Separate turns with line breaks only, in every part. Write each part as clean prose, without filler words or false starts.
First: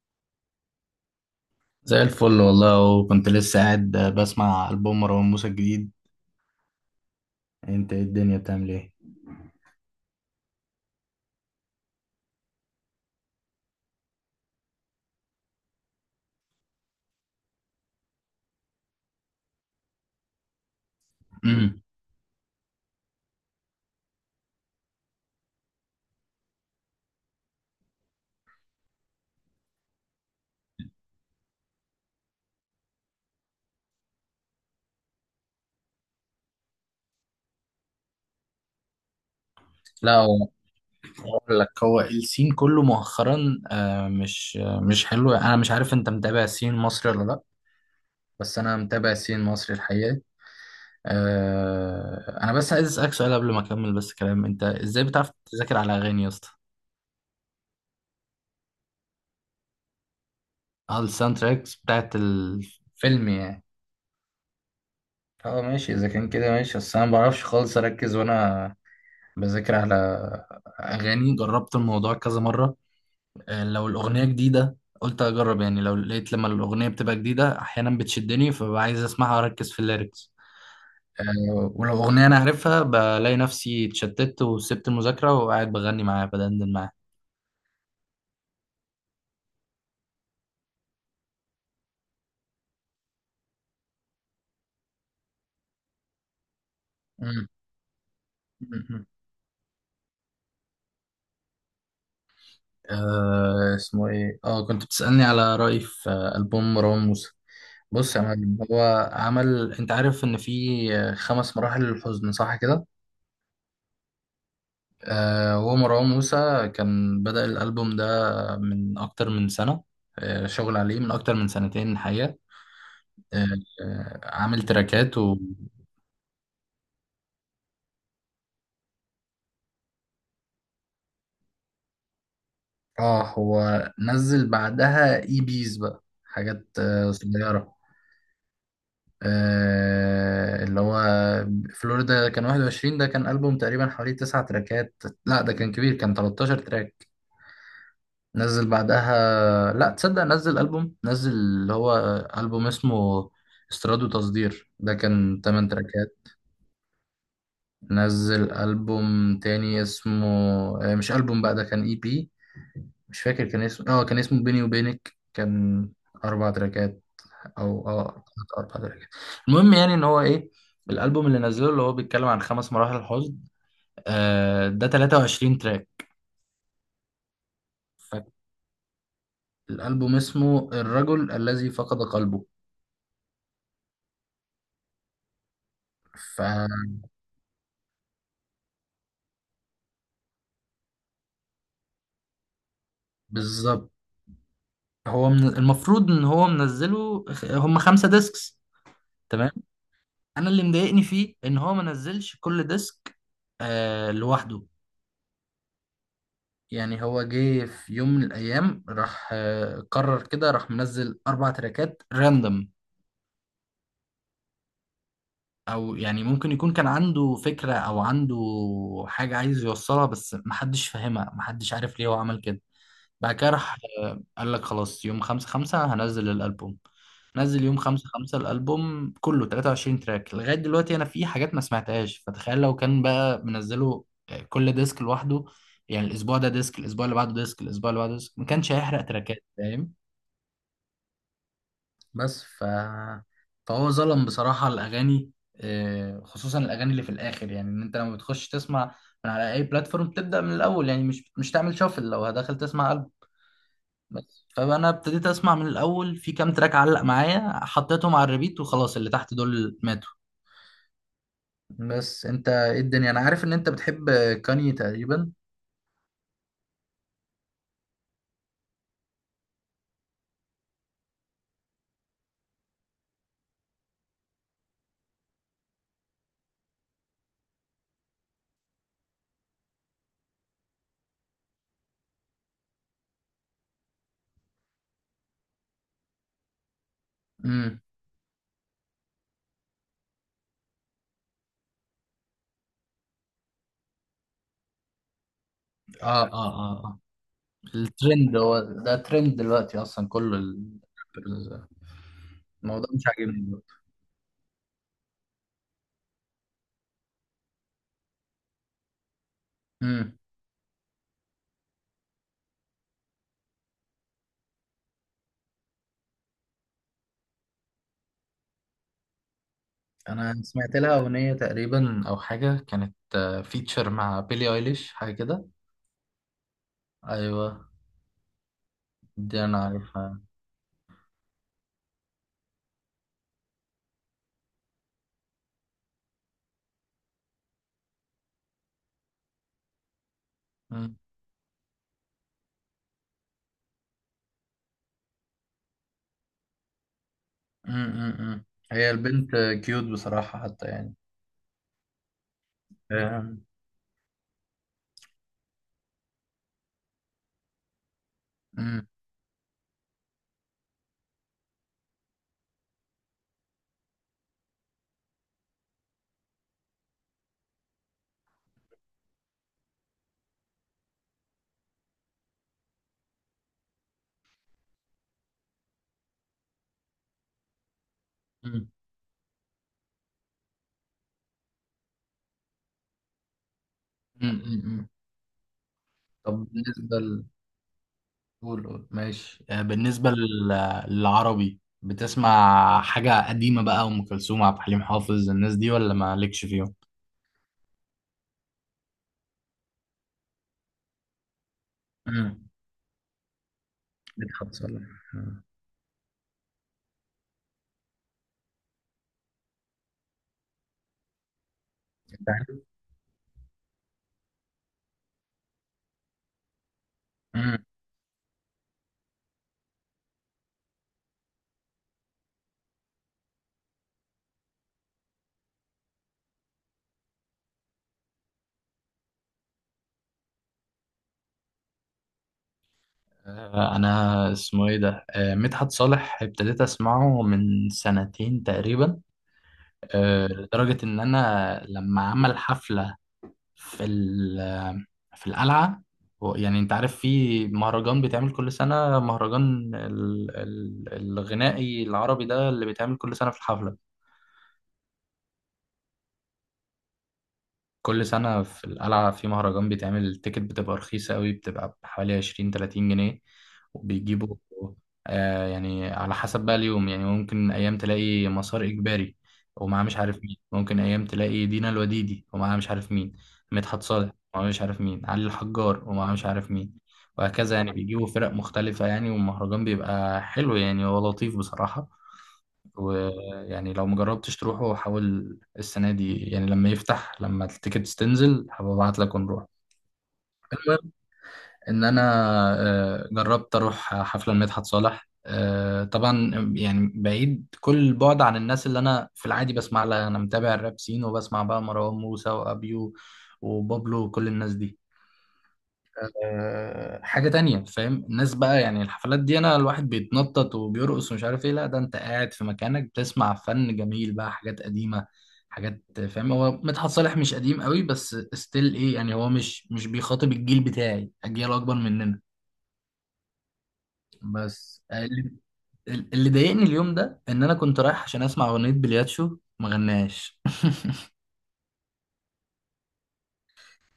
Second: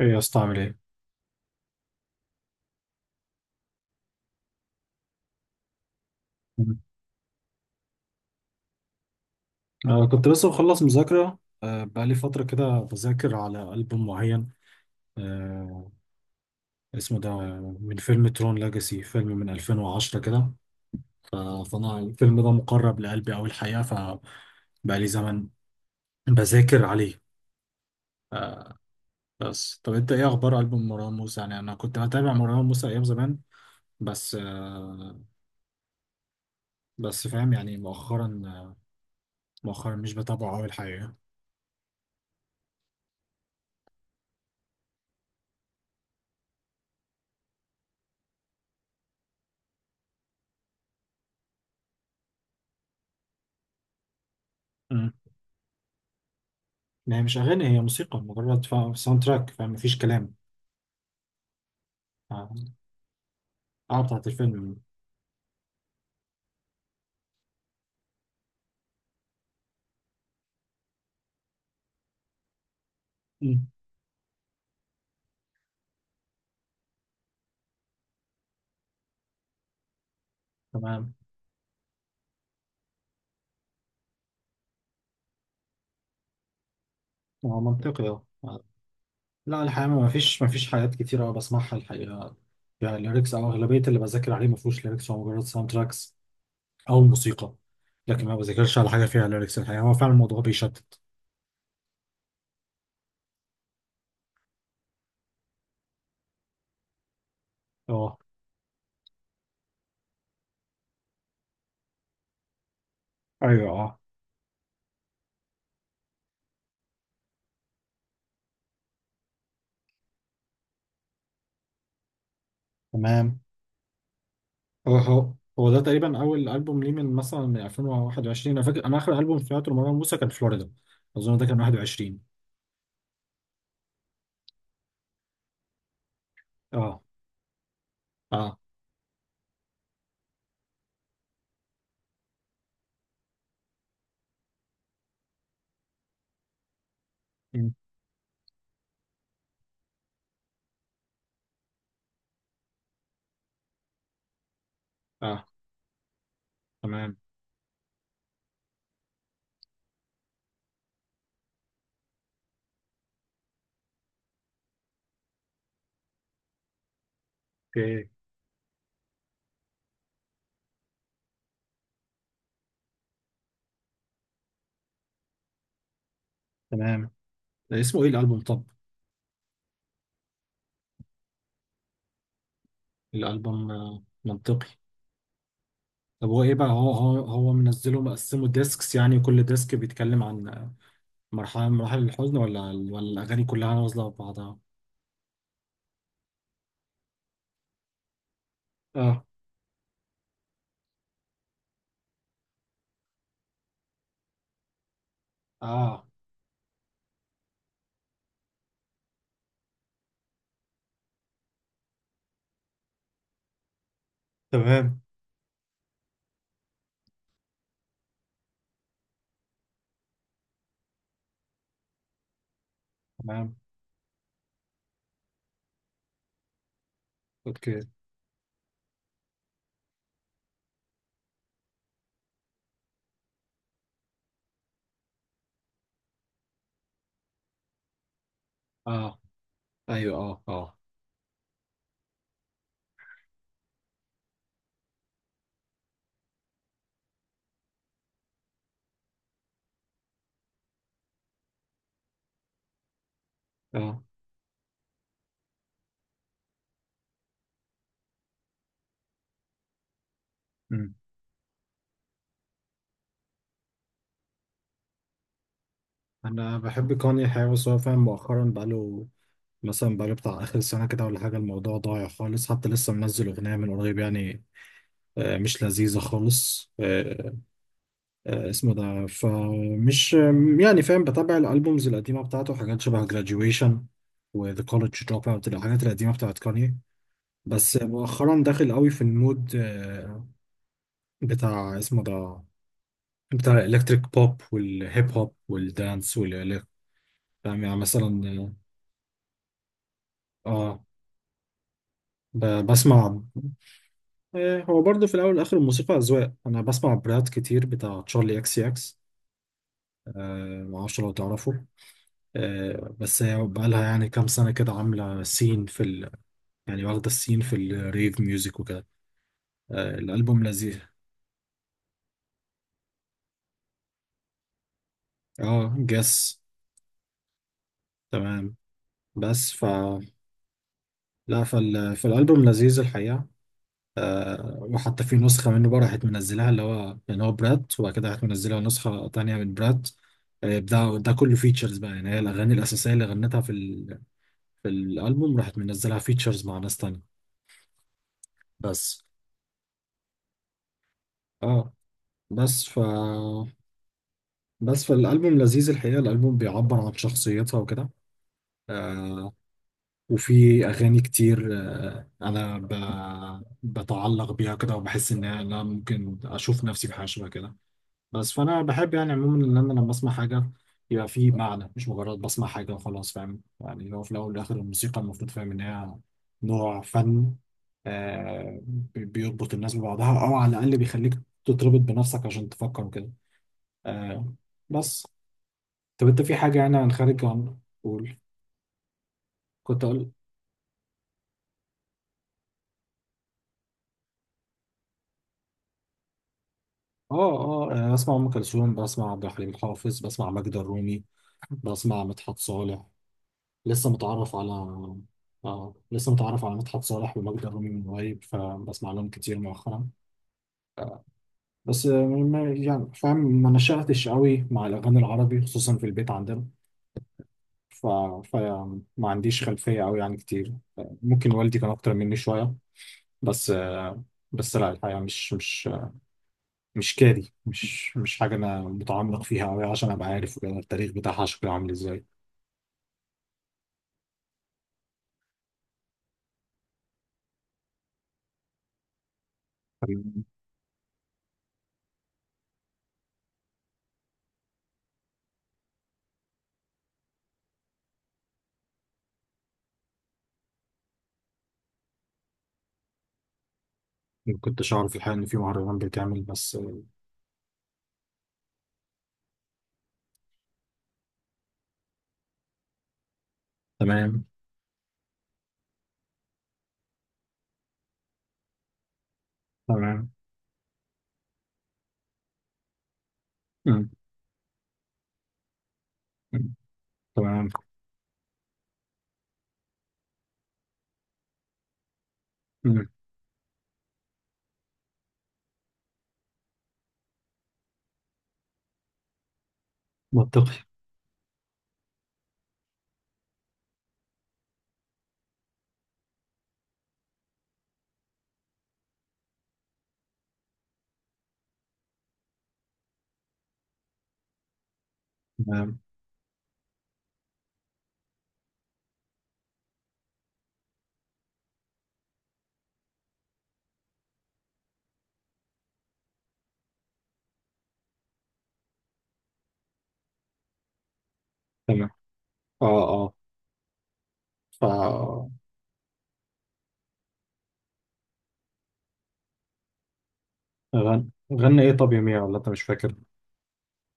ايه يا اسطى عامل ايه؟
زي الفل والله وكنت لسه قاعد بسمع ألبوم مروان موسى الجديد.
مم.
انت إيه الدنيا بتعمل ايه؟
أنا كنت لسه مخلص مذاكرة بقالي فترة كده بذاكر على ألبوم معين آه، اسمه ده من فيلم ترون لاجاسي فيلم من 2010 كده. ف-
امم
فأنا الفيلم ده مقرب لقلبي أوي الحقيقة، فبقالي زمن بذاكر عليه. بس طب أنت إيه أخبار ألبوم مروان موسى؟ يعني أنا كنت بتابع مروان موسى أيام زمان، بس بس فاهم يعني مؤخرا مش
لا هو
بتابعه أوي الحقيقة.
اقول لك، هو السين كله مؤخرا مش حلو. انا مش عارف انت متابع السين المصري ولا لا. بس انا متابع السين المصري الحقيقة. انا بس عايز اسالك سؤال قبل ما اكمل بس كلام، انت ازاي
مم.
بتعرف تذاكر على اغاني يا اسطى؟
ما هي مش أغاني، هي موسيقى مجرد، ساوند تراك، فاهم، مفيش كلام.
اه، الساوند تراكس بتاعت
اه
الفيلم يعني.
بتاعت الفيلم.
اه ماشي، اذا كان كده ماشي، بس انا ما بعرفش خالص اركز وانا بذاكر على أغاني. جربت الموضوع كذا مرة.
مم.
لو الأغنية جديدة قلت أجرب يعني، لو لقيت لما الأغنية بتبقى جديدة أحيانا بتشدني فببقى عايز أسمعها وأركز في الليركس.
تمام.
ولو أغنية أنا عارفها بلاقي نفسي اتشتت وسبت المذاكرة وقاعد بغني معاها، بدندن معاها.
هو منطقي، اه آه. لا الحقيقة ما فيش حاجات كتير أوي بسمعها الحقيقة، يعني ليركس. أو أغلبية اللي بذاكر عليه ما فيهوش ليركس، هو مجرد ساوند تراكس أو
مم.
موسيقى. لكن ما بذاكرش على حاجة
مم.
فيها ليركس الحقيقة، هو فعلا الموضوع بيشتت.
اسمه إيه؟ كنت بتسألني على رأيي في ألبوم مروان موسى. بص
اه
يا معلم، هو عمل، أنت عارف إن في خمس مراحل للحزن، صح كده؟
ايوه اه.
هو مروان موسى كان بدأ الألبوم ده من أكتر من سنة. شغل عليه من أكتر من سنتين الحقيقة.
تمام.
آه، عامل
هو
تراكات،
هو
و
هو ده تقريبا أول ألبوم ليه من مثلا من 2021. أنا فاكر أنا آخر ألبوم سمعته لمروان موسى كان فلوريدا، أظن ده كان 21.
هو نزل بعدها إي بيز بقى حاجات
اه
صغيرة.
اه.
اللي هو فلوريدا كان 21. ده كان ألبوم تقريبا حوالي تسع تراكات. لا، ده كان كبير، كان 13 تراك.
مم.
نزل بعدها، لا تصدق، نزل ألبوم، نزل اللي هو ألبوم اسمه استيراد وتصدير، ده كان
اه
8 تراكات.
تمام.
نزل ألبوم تاني اسمه، مش ألبوم بقى، ده كان اي بي. مش فاكر كان اسمه، كان اسمه بيني وبينك، كان أربع تراكات. أو
اوكي.
أربع تراكات. المهم يعني إن هو إيه، الألبوم اللي نزله اللي هو بيتكلم عن خمس مراحل حزن، ده 23 تراك.
تمام. اسمه ايه الالبوم طب؟
فالألبوم اسمه الرجل الذي فقد قلبه.
الالبوم. منطقي. طب
ف
هو ايه بقى، هو هو منزله مقسمه ديسكس، يعني كل ديسك بيتكلم عن مرحله من مراحل الحزن، ولا الاغاني كلها
بالظبط.
نازله في بعضها؟
هو من المفروض ان هو منزله هم خمسة ديسكس.
اه
تمام. انا اللي مضايقني فيه ان هو ما نزلش كل ديسك لوحده.
اه.
يعني هو جه في يوم من الايام، راح قرر كده، راح منزل اربع تراكات راندوم.
تمام.
او يعني ممكن يكون كان عنده فكرة او عنده حاجة عايز يوصلها بس محدش فاهمها، محدش عارف ليه هو عمل كده. بعد كده
تمام.
راح قال لك، خلاص، يوم 5/5 هنزل الألبوم. نزل يوم
اوكي.
خمسة خمسة الألبوم كله 23 تراك. لغاية دلوقتي أنا في حاجات ما سمعتهاش. فتخيل لو كان بقى منزله كل ديسك لوحده، يعني الأسبوع ده ديسك، الأسبوع اللي بعده ديسك، الأسبوع اللي بعده ديسك، ما كانش هيحرق
اه
تراكات فاهم.
ايوه اه اه
بس ف... فهو ظلم بصراحة الأغاني، خصوصا الأغاني اللي في الآخر. يعني إن أنت لما بتخش تسمع من على أي بلاتفورم تبدأ من الأول يعني، مش تعمل شافل. لو هدخل تسمع
اه.
بس، فانا ابتديت اسمع من الاول. في كام تراك علق معايا، حطيتهم على الريبيت وخلاص، اللي تحت دول ماتوا.
أمم.
بس انت ايه الدنيا؟ انا عارف ان انت بتحب كاني تقريبا.
انا بحب كوني حاجه، بس هو فاهم مؤخرا بقاله، مثلا بقاله بتاع آخر سنة كده ولا حاجة الموضوع ضايع خالص. حتى لسه منزل أغنية من قريب يعني، مش لذيذة خالص. اسمه ده فمش يعني، فاهم، بتابع الالبومز القديمه بتاعته، حاجات شبه graduation و The College Dropout، الحاجات القديمه بتاعت كاني. بس
امم
مؤخرا داخل قوي في المود بتاع اسمه ده، بتاع الالكتريك بوب والهيب هوب والدانس
اه اه
والالكتريك.
اه اه.
فاهم يعني
الترند،
مثلا
هو ده ترند دلوقتي اصلا كله
اه آه،
ال- الموضوع مش
بسمع
عاجبني دلوقتي.
آه، هو برضه في الاول والاخر الموسيقى اذواق. انا بسمع براد كتير بتاع تشارلي اكس اكس،
امم
معرفش لو تعرفه. بس هي بقالها يعني كام سنة كده عاملة سين في ال... يعني واخدة السين في الريف ميوزك وكده.
انا
الألبوم
سمعت
لذيذ.
لها اغنيه تقريبا او حاجه، كانت فيتشر مع بيلي ايليش حاجه كده.
اه جس.
ايوه،
تمام.
دي
بس
انا
ف
عارفها.
لا فال... فالألبوم لذيذ الحقيقة. وحتى في نسخة منه بقى راحت منزلها، اللي هو يعني هو برات، وبعد كده راحت منزلها نسخة تانية من برات. ده ده كله فيتشرز بقى، يعني هي الأغاني الأساسية اللي غنتها في ال... في الألبوم راحت منزلها فيتشرز مع ناس تانية.
امم هي
بس
البنت كيوت بصراحة حتى يعني.
اه، بس ف
آه،
بس فالألبوم لذيذ الحقيقة، الألبوم بيعبر عن شخصيتها وكده.
مم،
آه وفي أغاني كتير آه أنا ب... بتعلق بيها كده وبحس إن أنا ممكن أشوف نفسي في حاجة شبه كده. بس فأنا بحب يعني عموما إن أنا لما أسمع حاجة يبقى في معنى، مش مجرد بسمع حاجة وخلاص. فاهم يعني هو في الأول والآخر الموسيقى المفروض فاهم إن هي نوع فن. آه
مم،
بيربط الناس ببعضها، أو على الأقل بيخليك تتربط بنفسك عشان تفكر وكده. آه.
مم، مم.
بس طب انت
طب
في حاجة يعني عن
بالنسبة
خارج عن، قول.
قول قول ماشي.
كنت اقول
بالنسبة للعربي، بتسمع حاجة قديمة بقى، أم كلثوم، عبد الحليم حافظ، الناس دي ولا مالكش فيهم؟
اه اه. انا بسمع ام كلثوم، بسمع عبد الحليم حافظ، بسمع ماجدة الرومي، بسمع مدحت
مم.
صالح. لسه متعرف على،
مدحت صالح. مم.
اه لسه متعرف على مدحت صالح وماجدة الرومي من قريب، فبسمع لهم كتير مؤخرا. بس
أنت عارف؟
يعني فاهم ما نشأتش قوي مع الاغاني العربي خصوصا في البيت عندنا.
مم.
ف... فما عنديش خلفية قوي يعني كتير، ممكن والدي كان اكتر مني شوية. بس بس لا الحقيقة مش كاري، مش حاجة أنا متعمق فيها أوي عشان أبقى عارف وكده التاريخ بتاعها شكله عامل إزاي.
أنا اسمه إيه ده؟ مدحت صالح ابتديت أسمعه من سنتين تقريبا.
تمام.
لدرجة إن أنا لما عمل حفلة في ال- في القلعة، يعني انت عارف في مهرجان بيتعمل كل سنة، مهرجان الغنائي العربي ده اللي بيتعمل كل سنة في الحفلة.
ما كنتش أعرف الحقيقة إن في مهرجان بيتعمل بس آه،.
كل سنة في القلعة في مهرجان بيتعمل، التيكت بتبقى رخيصة قوي، بتبقى بحوالي 20 30 جنيه.
تمام.
وبيجيبوا يعني على حسب بقى اليوم. يعني ممكن أيام تلاقي مسار إجباري ومعاه مش
تمام.
عارف مين، ممكن أيام تلاقي دينا الوديدي ومعاه مش عارف مين، مدحت
مم.
صالح ومعاه مش عارف مين، علي الحجار ومعاه مش عارف
مم.
مين،
تمام.
وهكذا. يعني بيجيبوا فرق مختلفة يعني، والمهرجان بيبقى حلو يعني، هو لطيف بصراحة.
مم.
ويعني لو مجربتش تروحه، حاول السنة دي يعني لما يفتح، لما التيكتس تنزل هبعت لك ونروح.
منطقي.
المهم إن أنا جربت أروح حفلة لمدحت صالح، طبعا، يعني بعيد كل البعد عن الناس اللي أنا في العادي بسمع لها، أنا متابع الراب سين وبسمع بقى مروان موسى وأبيو وبابلو وكل الناس دي.
تمام.
حاجة تانية فاهم، الناس بقى، يعني الحفلات دي انا الواحد بيتنطط وبيرقص ومش عارف ايه، لا ده انت قاعد في مكانك بتسمع فن جميل بقى، حاجات قديمة، حاجات فاهم. هو مدحت صالح مش قديم قوي بس ستيل ايه يعني، هو مش بيخاطب الجيل بتاعي، اجيال اكبر
تمام.
مننا.
أه أه.
بس اللي
ف
اللي ضايقني اليوم ده، ان انا كنت رايح عشان اسمع اغنية بلياتشو ما غناش
غن... غنى إيه طب يا ميا ولا أنت مش فاكر؟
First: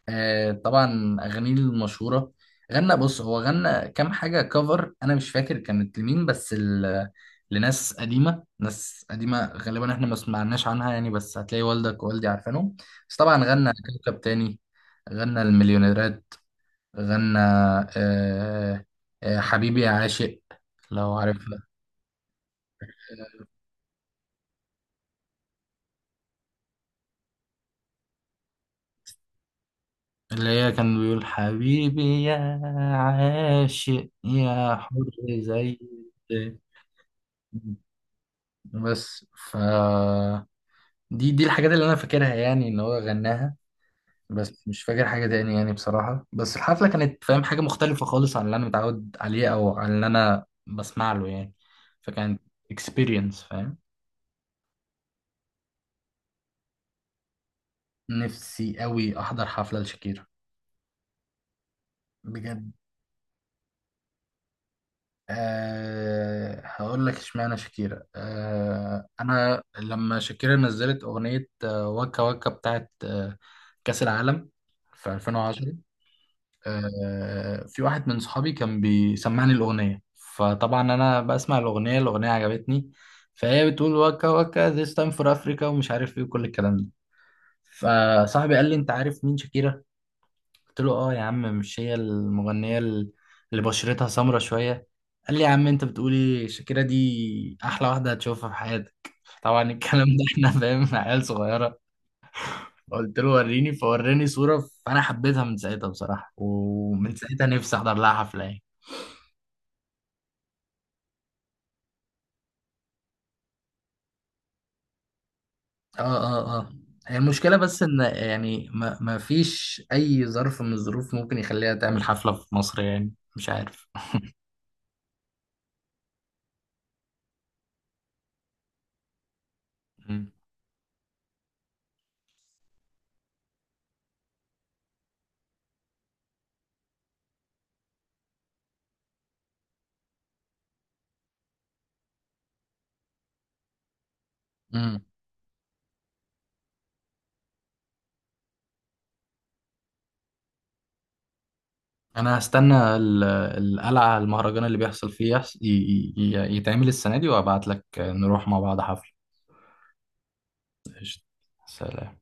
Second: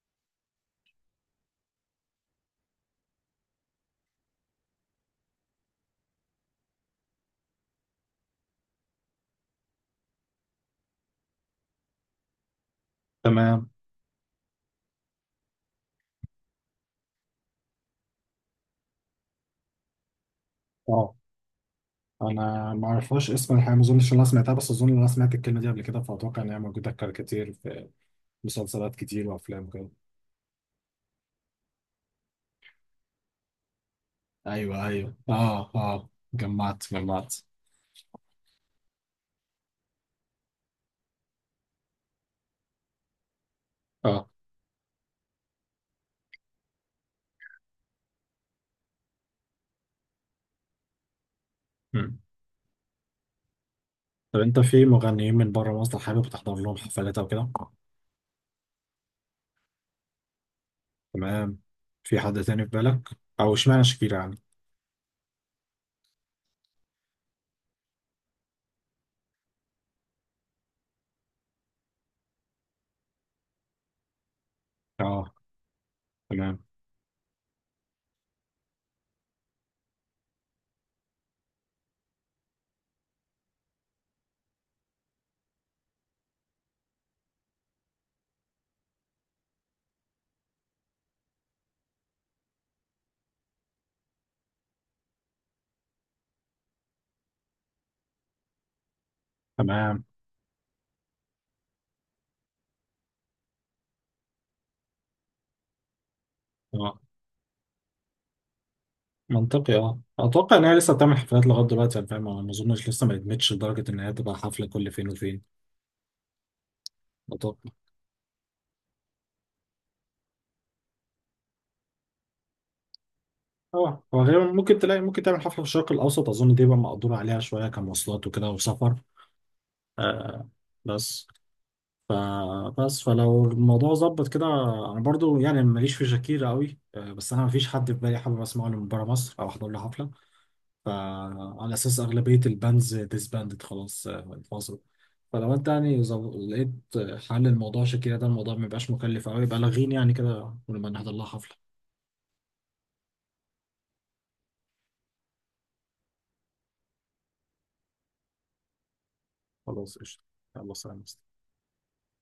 طبعا اغانيه المشهوره. غنى، بص هو غنى كام حاجه كفر، انا مش فاكر كانت لمين بس لناس قديمه، ناس قديمه غالبا احنا ما سمعناش عنها يعني، بس هتلاقي والدك ووالدي عارفينهم. بس طبعا
تمام.
غنى كوكب تاني، غنى المليونيرات، غنى آه حبيبي يا عاشق، لو
أه
عارفها.
أنا ما أعرفهاش اسم الحقيقة، ما أظنش إن أنا سمعتها، بس أظن إن أنا سمعت الكلمة دي قبل كده، فأتوقع إن هي موجودة كتير في مسلسلات كتير وأفلام كده.
اللي هي كان بيقول حبيبي يا عاشق يا
ايوه
حر.
ايوه اه
زي
اه جمعت جمعت.
بس ف دي الحاجات اللي انا فاكرها يعني ان هو غناها.
اه.
بس مش فاكر حاجه تاني يعني بصراحه. بس الحفله كانت فاهم حاجه مختلفه خالص عن اللي انا متعود عليه او عن اللي انا بسمع له يعني.
مم.
فكانت اكسبيرينس فاهم.
طب انت في مغنيين من بره مصر حابب تحضر لهم حفلات او كده؟
نفسي قوي احضر حفله لشاكيرا.
تمام. في حد تاني في
بجد.
بالك؟ او اشمعنى شاكيرا يعني؟
هقول لك اشمعنى شاكيرا. انا لما شاكيرا نزلت اغنيه وكا وكا بتاعت كاس العالم في
اه.
2010.
تمام.
في واحد من صحابي كان بيسمعني الأغنية، فطبعا أنا بسمع الأغنية. الأغنية عجبتني، فهي بتقول وكا وكا this time for Africa ومش عارف إيه وكل الكلام ده. فصاحبي قال لي، أنت عارف مين شاكيرا؟ قلت له، آه يا عم، مش هي المغنية اللي بشرتها سمرة شوية؟ قال لي، يا عم أنت بتقولي، شاكيرا دي أحلى واحدة هتشوفها في حياتك. طبعا
تمام.
الكلام ده إحنا فاهم، عيال صغيرة. قلت له وريني، فوراني صورة، فأنا حبيتها من ساعتها بصراحة،
اه.
ومن ساعتها نفسي أحضر لها حفلة يعني.
منطقي اه. اتوقع ان هي لسه بتعمل حفلات لغايه دلوقتي يعني، فاهم، أنا ما اظنش لسه ما ادمتش لدرجه ان هي تبقى حفله كل فين وفين.
اه اه اه، هي المشكلة
اتوقع
بس ان يعني ما فيش اي ظرف من الظروف ممكن يخليها تعمل حفلة في مصر يعني، مش عارف.
اه، وغالبا ممكن تلاقي، ممكن تعمل حفله في الشرق الاوسط، اظن دي بقى مقدور عليها شويه كمواصلات وكده وسفر.
مم.
آه. بس فبس فلو الموضوع ظبط كده، انا برضو يعني ماليش في شاكيرا قوي. بس انا مفيش حد في بالي حابب اسمعه من بره مصر او احضر له حفله، فعلى اساس اغلبيه الباندز ديسباندد خلاص، انفصلوا.
امم
فلو انت يعني لقيت حل الموضوع شاكيرا ده، الموضوع ميبقاش مكلف قوي، بلغيني يعني كده ونبقى نحضر لها حفله.
انا هستنى القلعة، المهرجان اللي بيحصل فيه، يحص... ي... ي... ي- يتعمل السنة دي، وابعت لك نروح مع بعض حفلة.
خلاص قشطه. يلا سلام.
قشطة. سلام.